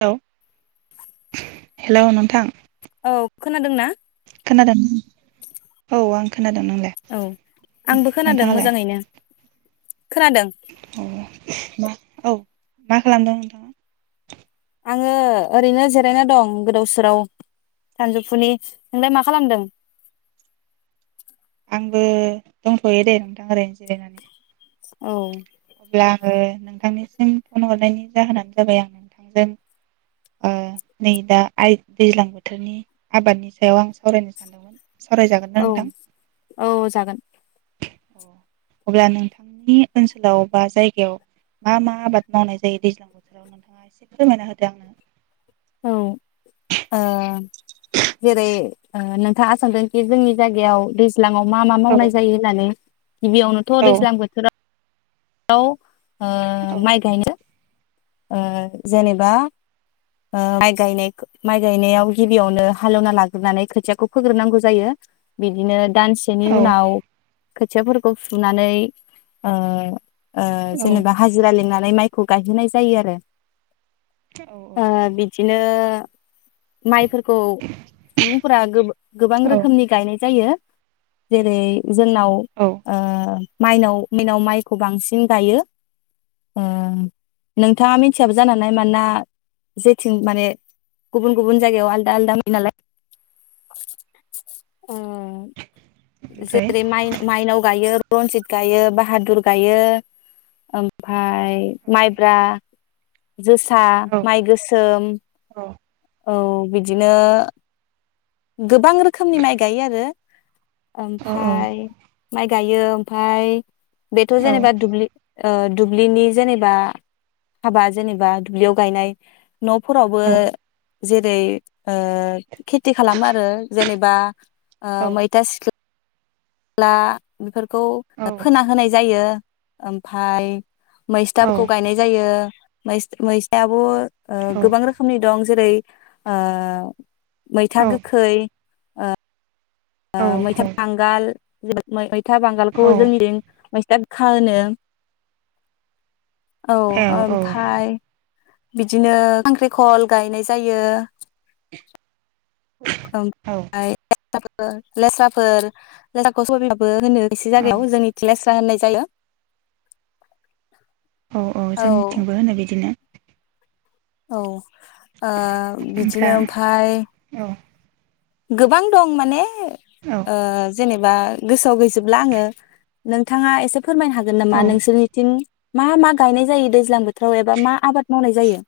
औ। हेलौ नोंथां। औ खोनादों ना? खोनादों औ आं खोनादों नोंलाय औ आंबो खोनादों नोंथाङालाय मोजाङैनो। खोनादों [unintelligible] औ। मा खालामदों नोंथाङा? आङो ओरैनो जिरायना दं गोदाव सोराव सानजौफुनि नोंलाय मा खालामदों? आंबो दंथ'यो दे नोंथां ओरैनो जिरायनानै। औ। अब्ला आङो नोंथांनिसिम फन हरनायनि जाहोनानो जाबाय आं नोंथांजों ओ नै दा आइ दैज्लां बोथोरनि आबादनि सायाव आं सावरायनो सानदोंमोन। सावरायजागोन ना औ नोंथां औ जागोन। अब्ला नोंथांनि ओनसोल लाव बा जायगायाव मा मा आबाद मावनाय जायो दैज्लां बोथोराव नोंथाङा एसे फोरमायना होदो आंनो। औ ओ जेरै ओ नोंथाङा सोंदोंखि जोंनि जायगायाव दै ज्लांआव मा मा फोरमायना होदो मावनाय जायो होननानै। गिबियावनोथ' आंनो दैज्लां बोथोरा आव। ओ औ माइ गायो। ओ जेनेबा ओ माइ गायनायखो माइ गायनायाव गिबियावनो हालेवना लाग्रोनानै खोथियाखौ फोग्रोनांगौ जायो बिदिनो दानसेनि औ उनाव खोथियाफोरखौ फुनानै ओ ओ औ औ जेनेबा हाजिरा लिंना नै माइखौ गायहोनाय जायो आरो। औ औ। ओ बिदिनो माइफोर खौ सुबुंफोरा गोबां औ रोखोमनि गायनाय जायो। जेरै जोंनाव औ ओ माइनाव मिनाव माइ गोबांसिन गायो ओ नोंथाङा मिथियाबो जानो हानाय मानोना जेथिं माने गुबुन गुबुन जायगायाव आलदा आलदा नुयो नालाय। उम ओमफ्राय जेरै माइनाव गायो। रन्जित गायो बाहादुर गायो ओमफाय औ माइब्रा जोसा औ माइ गोसोम औ औ औ बिदिनो गोबां रोखोमनि माइ गायो आरो। औ ओमफाय माइ गायो ओमफाय बेथ' जेनेबा दुबलि ओ दुब्लिनि जेनेबा हाबा जेनेबा दुब्लियाव गायनाय न'फोरावबो जेरै ओ खेथि खालामो आरो जेनेबा ओ मैथा सिख्ल ना बेफोर खौ फोना होनाय जायो। ओमफाय मैस्थाफोरखौ गायनाय जायो। मैस-मैसथाआब' ओ गोबां रोखोमनि दं। जेरै आ मैथा गोखै ओ ओ मैथा बांगाल [unintelligible] था बांगालखौ औ जोंनिथिं मैसथाग खा होनो। औ ओमफाय बिदिनो खांख्रिखल गायनाय जायो। ओमफाय फोर लेस्राफोर लेस्राखौ, सबाय बिमाबो होनो एसे औ औ जायगायाव जोंनिथिं लेस्रा स्रा होननाय जायो। औ औ जोंनिथिंबो होनो बिदिनो औ ओ ओमफ्रा बिदिनो ओमफाय औ गोबां दं माने औ ओ जेने बा गोसोआव गैजोबला आंङो नोंथांङा एसे फोरमायनो हागोन औ नामा नोंसोरनिथिं मा मा गायनाय जायो दैज्लां बोथोराव एबा मा आबाद मावनाय जायो।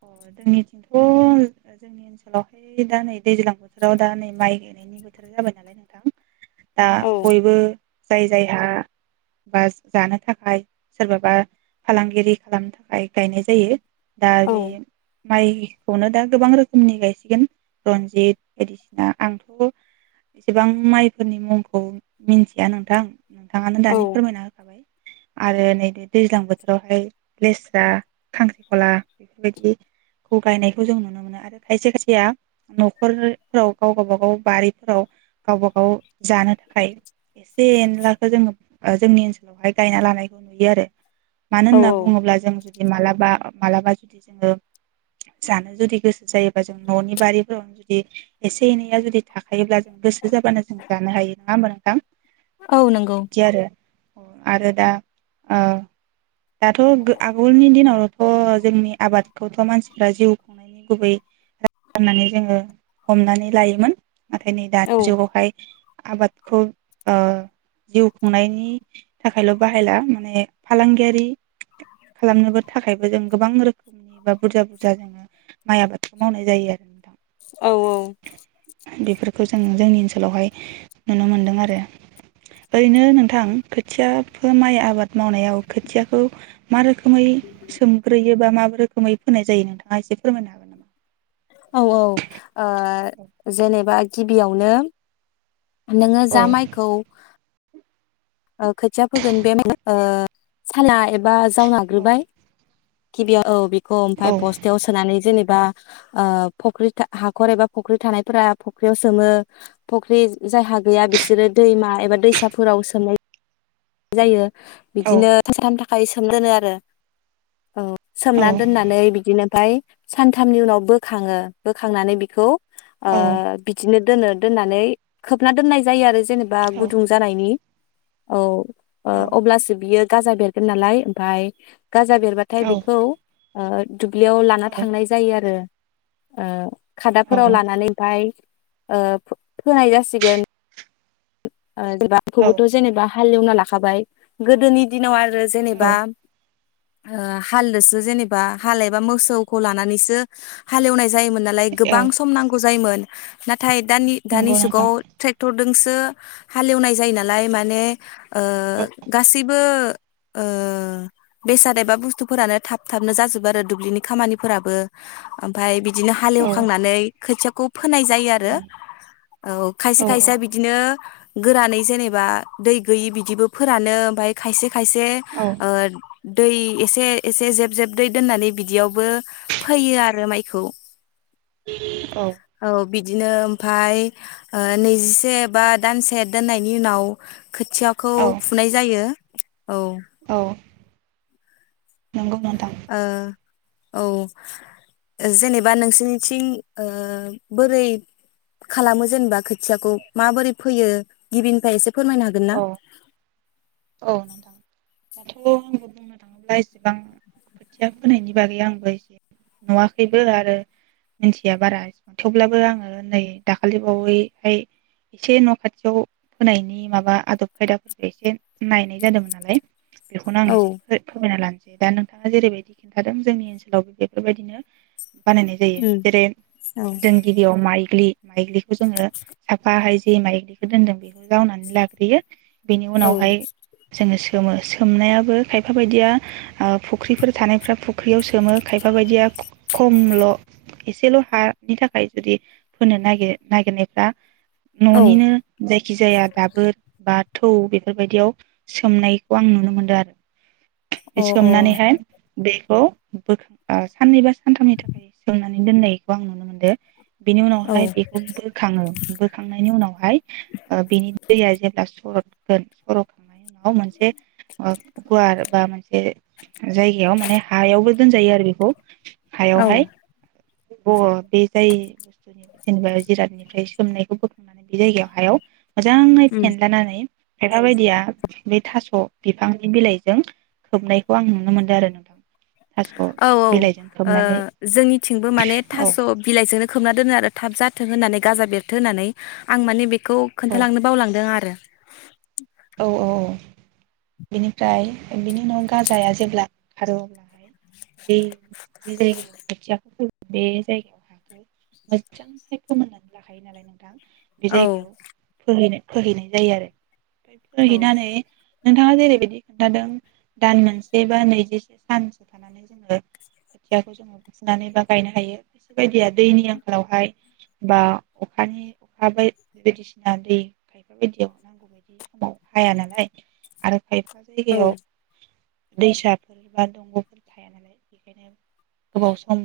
अ जोंनिथिंथ' जोंनि ओनसोलावहाय दा नै दैज्लां बोथोराव दा नै माइ गायनायनि बोथोर जाबाय नालाय नोंथां। दा औ बयबो जाय जायहा बा जानो थाखाय सोरबाबा फालांगिरि खालामनो थाखाय गायनाय जायो दा औ बे माइखौनो दा गोबां रोखोमनि गायसिगोन रनजित बायदिसिना आंथ' एसेबां माइफोरनि मुंखौ मिन्थिया नोंथां नोंथाङानो औ दानि फोरमायना होखाबाय आरो नै दैज्लां बोथोरावहाय लेस्रा, खांख्रिखला बेफोरबायदिखौ गायनायखौ जों नुनो मोनो आरो खायसे खायसेया नखरफोराव गाव गावबा गाव बारिफोराव गावबा गाव जानो थाखाय एसे एनलाखौ जोंङो जोंनि ओनसोलावहाय गायना लानायखौ नुयो आरो मानो औ होनना बुंङोब्ला जों जु मालाबा मालाबा दि जोंङो जानो जुदि गोसो जायोबा जों न'नि बारिफोराव जुदि एसे एनैया जुदि थाखायोब्ला जों गोसो जाबानो जों जानो हायो नंङा होमबा नोंथां। औ नोंगौ। बिदि आरो आरो दा आ दाथ' आगोलनि दिनावनोथ' जोंनि आबादखौथ' मानसिफ्रा जिउ खुंनायनि गुबै राहाहोनानै जोंङो हमनानै लायोमोन। नाथाय नै औ दानि जुगावहाय आबादखौ ओ जिउ खुंनायनि थाखायल' बाहायला माने फालांगियारि खालामनोबो थाखायबो जों गोबां रो खोमनि बा बुरजा बुरजा जोङो माइ आबादखौ मावनाय जायो आरो नोंथां। औ औ बेफोरखौ जों जोंनि ओनसोलावहाय नुनो मोनदों आरो ओरैनो नोंथां खोथियाफोर माइ आबाद मावनायाव खोथियाखौ मा रोखोम मै सोमब्रै बेबा मा रोखोमै फोननाय जायो नोंथांङा एसे फोरमायनो हागोन ना? औ औ ओ जेनेबा गिबियावनो नोङो औ जा माइखौ ओ खोथिया फोगोन बे साला एबा बा जाव नाग्रोबाय गिबियाव औ बि खौ औ ओमफ्राय बस्थायाव सोनानै जेनेबा ओ फख्रि हाखर एबा फख्रि थानायफोरा फख्रियाव सोमो फुख्रि जायहा गैया बिसोरो दैमा एबा दैसाफोराव सोमनाय जायो। औ बिदिनो [unintelligible] फाय सोम दोनो आरो औ औ सोमना दोननानै बिदिनो फाय सानथामनि उनाव बोखाङो बोखांनानै बेखौ ओ औ बिदिनो दोनो दोननानै खोबना दोननाय जायो आरो जेनेबा औ गुदुं जानायनि औ ओ अब्लासो बियो गाजा बेरगोन नालाय ओमफाय गाजा बेरबाथाय बेखौ ओ दुब्लियाव लाना थांनाय जायो आरो ओ खादाफोराव लानानै आमफाय ओ फोनाय जासिगोन औ ओ [unintelligible] जेनेबा हालेवना लाखाबाय गोदोनि दिनाव आ रो जेनेबा औ ओ हालदोसो जेनेबा हाल एबा मोसौखौ लानानैसो हालेवनाय जायोमोन नालाय गोबां औ सम नांगौ जायोमोन। ना थाय दानि दानि नंगौ जुगाव नोंथां ट्रेक्टर दोंसो हालेवनाय जायो नालाय माने ओ औ गासैबो ओ बेसाद एबा बुस्थुफोरानो थाब थाबनो जाजोबो आरो दुब्लिनि खामानिफोराबो ओमफ्राय बि बिदिनो औ हालेवखांनानै खोथियाखौ फोनाय जायो आरो औ औ खायसे खायसे बिदिनो गोरानै जेनेबा दै गैयि बिदिबो फोरानो ओमफाय खायसे खायसे औ ओ दै एसे एसे जेब जेब दै दोननानै बिदियावबो फैयो आरो माइखौ औ बिदिनो ओमफाय ओ नैजिसे बाद दानसे दोननायनि उनाव खोथियाखौ औ फुनाय जायो औ औ नोंगौ नामा ओ औ जेनेबा नोंसिनिथिं ओ बोरै खालामो जेनबा खोथियाखौ माबोरै फैयो गिबिनिफ्राय एसे फोरमायनो हागोन ना ओ [unintelligible] खोथिया फोनाय बागै आंबो नुवाखैबो आरो मिथिया बारा थेवब्लाबो आङो नै दाखालिबावैहाय एसे न खाथियाव फोनायनि माबा आदब खायदाखौ एसे नायनाय जादोंमोन नालाय बेखौनो आं औ एसे फोरमायना लानो दा नोंथाङा जेरैबायदि खिन्थादों जोंनि ओनसोलावबो बेफोरबायदिनो बानायनाय जायो उम जेरै औ जों गिबियाव माइ ज्लि माइज्लिखौ जोङो साफाहाय जे माइज्लिखौ दोनदों बेखौ जावनानै लाग्रोयो बेनि औ उनावहाय जोंङो गोमो सोमनायाबो खायफा बायदिया ओ फुख्रिफोर थानाय फ्रा फुख्रियाव सोमो खायफा बायदिया खम ल एसेल हानि थाखाय जुदि फोनोनागिर नागिरनायफ्रा औ ननिनो जायखि जाया दाबोर बाद थौ बेफोरबायदियाव सोमनायखौ आं नुनो मोनदों अ आरो सोमनानैहाय बे खौ बोखां ओ साननै बा सानथामनि थाखाय सोमनानै दोननाय खौ आं नुनो मोनदों। बेनि औ उनावहाय बेखौ बोखाङो बोखांनायनि उनावहाय ओ बेनि दैया जेब्ला सरद गोन सरद खांनायनि उनाव मोनसे ओ गुवार बा मोनसे जायगायाव माने हायावबो दोनजायो आरो बेखौ हायावहाय। ब बे जाय बुस्थुनि जेनेबा जिरादनिफ्राय सोमनायखौ बोखांनानै बे जायगायाव हायाव मोजाङै उम फेनलानानै खायफाबायदिया बे थास बिफांनि बिलाइजों खोबनायखौ आं नुनो मोनदों आरो नोंथां। थास' औ औ ओ बिलाइजों खोबनानै जोंनिथिंबो माने औ थास बिलाइजोंनो खोबना दोनो आरो। थाब जाथों होननानै गाजा बेरथों होननानै। आं माने बे खौ औ खोन्थालांनो बावलांदों आरो। [inaudible] औ औ औ। बिनिफ्राय बिनि उनाव गाजाया जेब्ला ओंखारो अब्लाहाय बे जि जायगायाव खोथियाखौ फोगोन बे जायगायाव हाखौ मोजांहाय फोमोननानै लाखायो नालाय नोंथां, बे औ जायगायाव फोहैनो फोहैनाय जायो आरो। औ फोहैनानै नोंथाङा जेरैबायदि खोन्थादों दान मोनसे बा नैजिसे सानसो थानानै जोङो खोथियाखौ जोङो बुखुनानै बा गायनो हायो। खायसे बायदिया दैनि आंखालावहाय बा अखानि अखा बाय बे बायदिसिना दै खायफा बायदियाव नांगौ बायदि बे समाव हाया नालाय आरो खाय फा औ जायगायाव दैसाफोर बा दंगफोर थाया नालाय बेखायनो गोबाव सम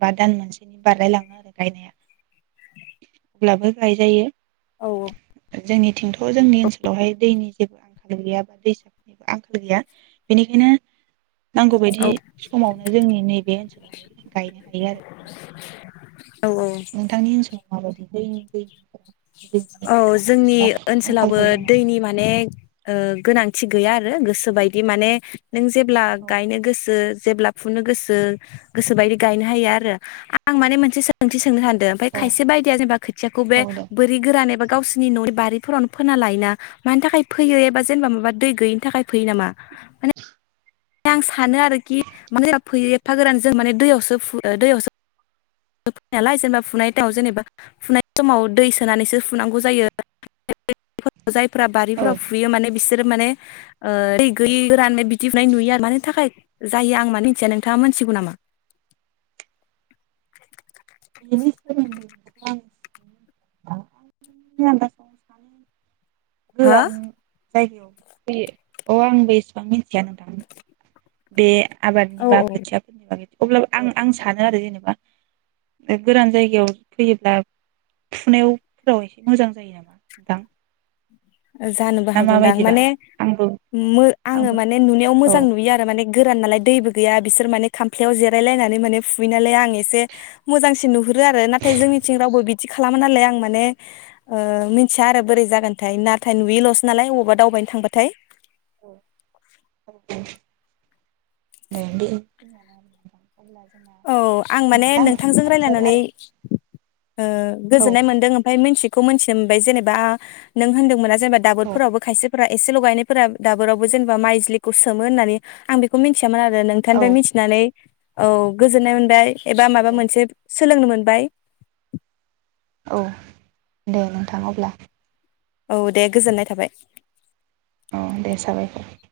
बा दान मोनसेनि बारलाय लाङो आरो गायनाया। अब्लाबो गायजायो। औ जोंनि थिंथ जोंनि ओन सोलावहाय दैनि जेबो आंखाल गैया बा दैसाफोरनिबो आंखाल गैया। बेनिखायनो नांगौ बायदि औ समावनो जोंनि नैबे ओनसोलावहाय गायनो हायो आरो औ औ नोंथां। नोंथांनि ओनसोलाव माबायदि दै दै दैनि औ खहा जोंनि एबा ओनसोलावबो आंखालफोर दङ नामा? दैनि माने ओ गोनांथि गैया आरो गोसोबायदि माने नों जेब्ला गायनो गोसो जेब्ला फुनो गोसो गोसोबायदि गायनो हायो आरो आं माने मोनसे सोंथि सोंनो सान ओमफ्राय औ खायसे बायदिया जेनेबा खोथियाखौ बे औ दे बोरै एबा गावसनि ननि बारिफोरावनो फोना लायोना मानि थाखाय फैयो एबा जेनेबा माबा दै गैयिनि थाखाय फैयो नामा? माने आं सानो आरोखि [unintelligible] माना फैयो एफा गोरान जों माने दैयावसोु दैयावसो फु यो नालाय जेनेबा फुनाय माव जेनेबा फुनाय समाव दै सोनानैसो फुनांगौ जायो [unintelligible] जायफ्रा औ बारिफ्राव फुयो माने बिसो माने दै गैयि राननाय बिदिफनाय नुयो आरो मानि थाखाय जायो आं मानो मिथिया नोंथाङा मोनथिगौ नामा? [unintelligible] [unintelligible] [unintelligible] [unintelligible] अ हो आं बिखौ मोनथिया नोंथां बे आबादनि बा खोथियाफोरनि बागै अब्ला आं आं सानो आरो जेनेबा गोरान जायगायाव फैयोब्ला फुनायावफोराव एसे मोजां जायो नामा दां जानोबो हागौदां माने आंबो आङो आंबो माने नुनायाव औ मोजां नुयो आरो माने गोरान नालाय दैबो गैया बिसोर माने खामफ्याव जेरायलायनानै माने फुैयो नालाय आं एसे मोजांसिन नुहुरो आरो नाथाय जोंनिथिं रावबो बिदि खालामा नालाय आं माने ओ मिथिया आरो बोरै जागोनथाय ना नाथाय नुयैल'सो नालाय बबावबा दावबायनो थांबाथाय औ [unintelligible] औ आं माने नोंथां नोंथांजों समाबो रायलायनानै जाबाय ओ औ गोजोननाय मोन्दों ओमफ्राय मिथि खौ मोनथिनो मोनबाय जेनेबा नों होन्दोंमोना जेनबा औ दाबोदफोरावबो खायसे एसे लगायनायफोरा दाबोरावबो जेनेबा माइज्लिखौ सोमो होननानै आं बेखौ मिथि मोन आरो नोंथांनिफ्राय औ मिथिनानै औ गोजोननाय मोनबाय एबा माबा मोनसे सोलोंनो मोनबाय औ दे नोंथां अब्ला औ दे गोजोननाय थाबाय औ दे साबायखर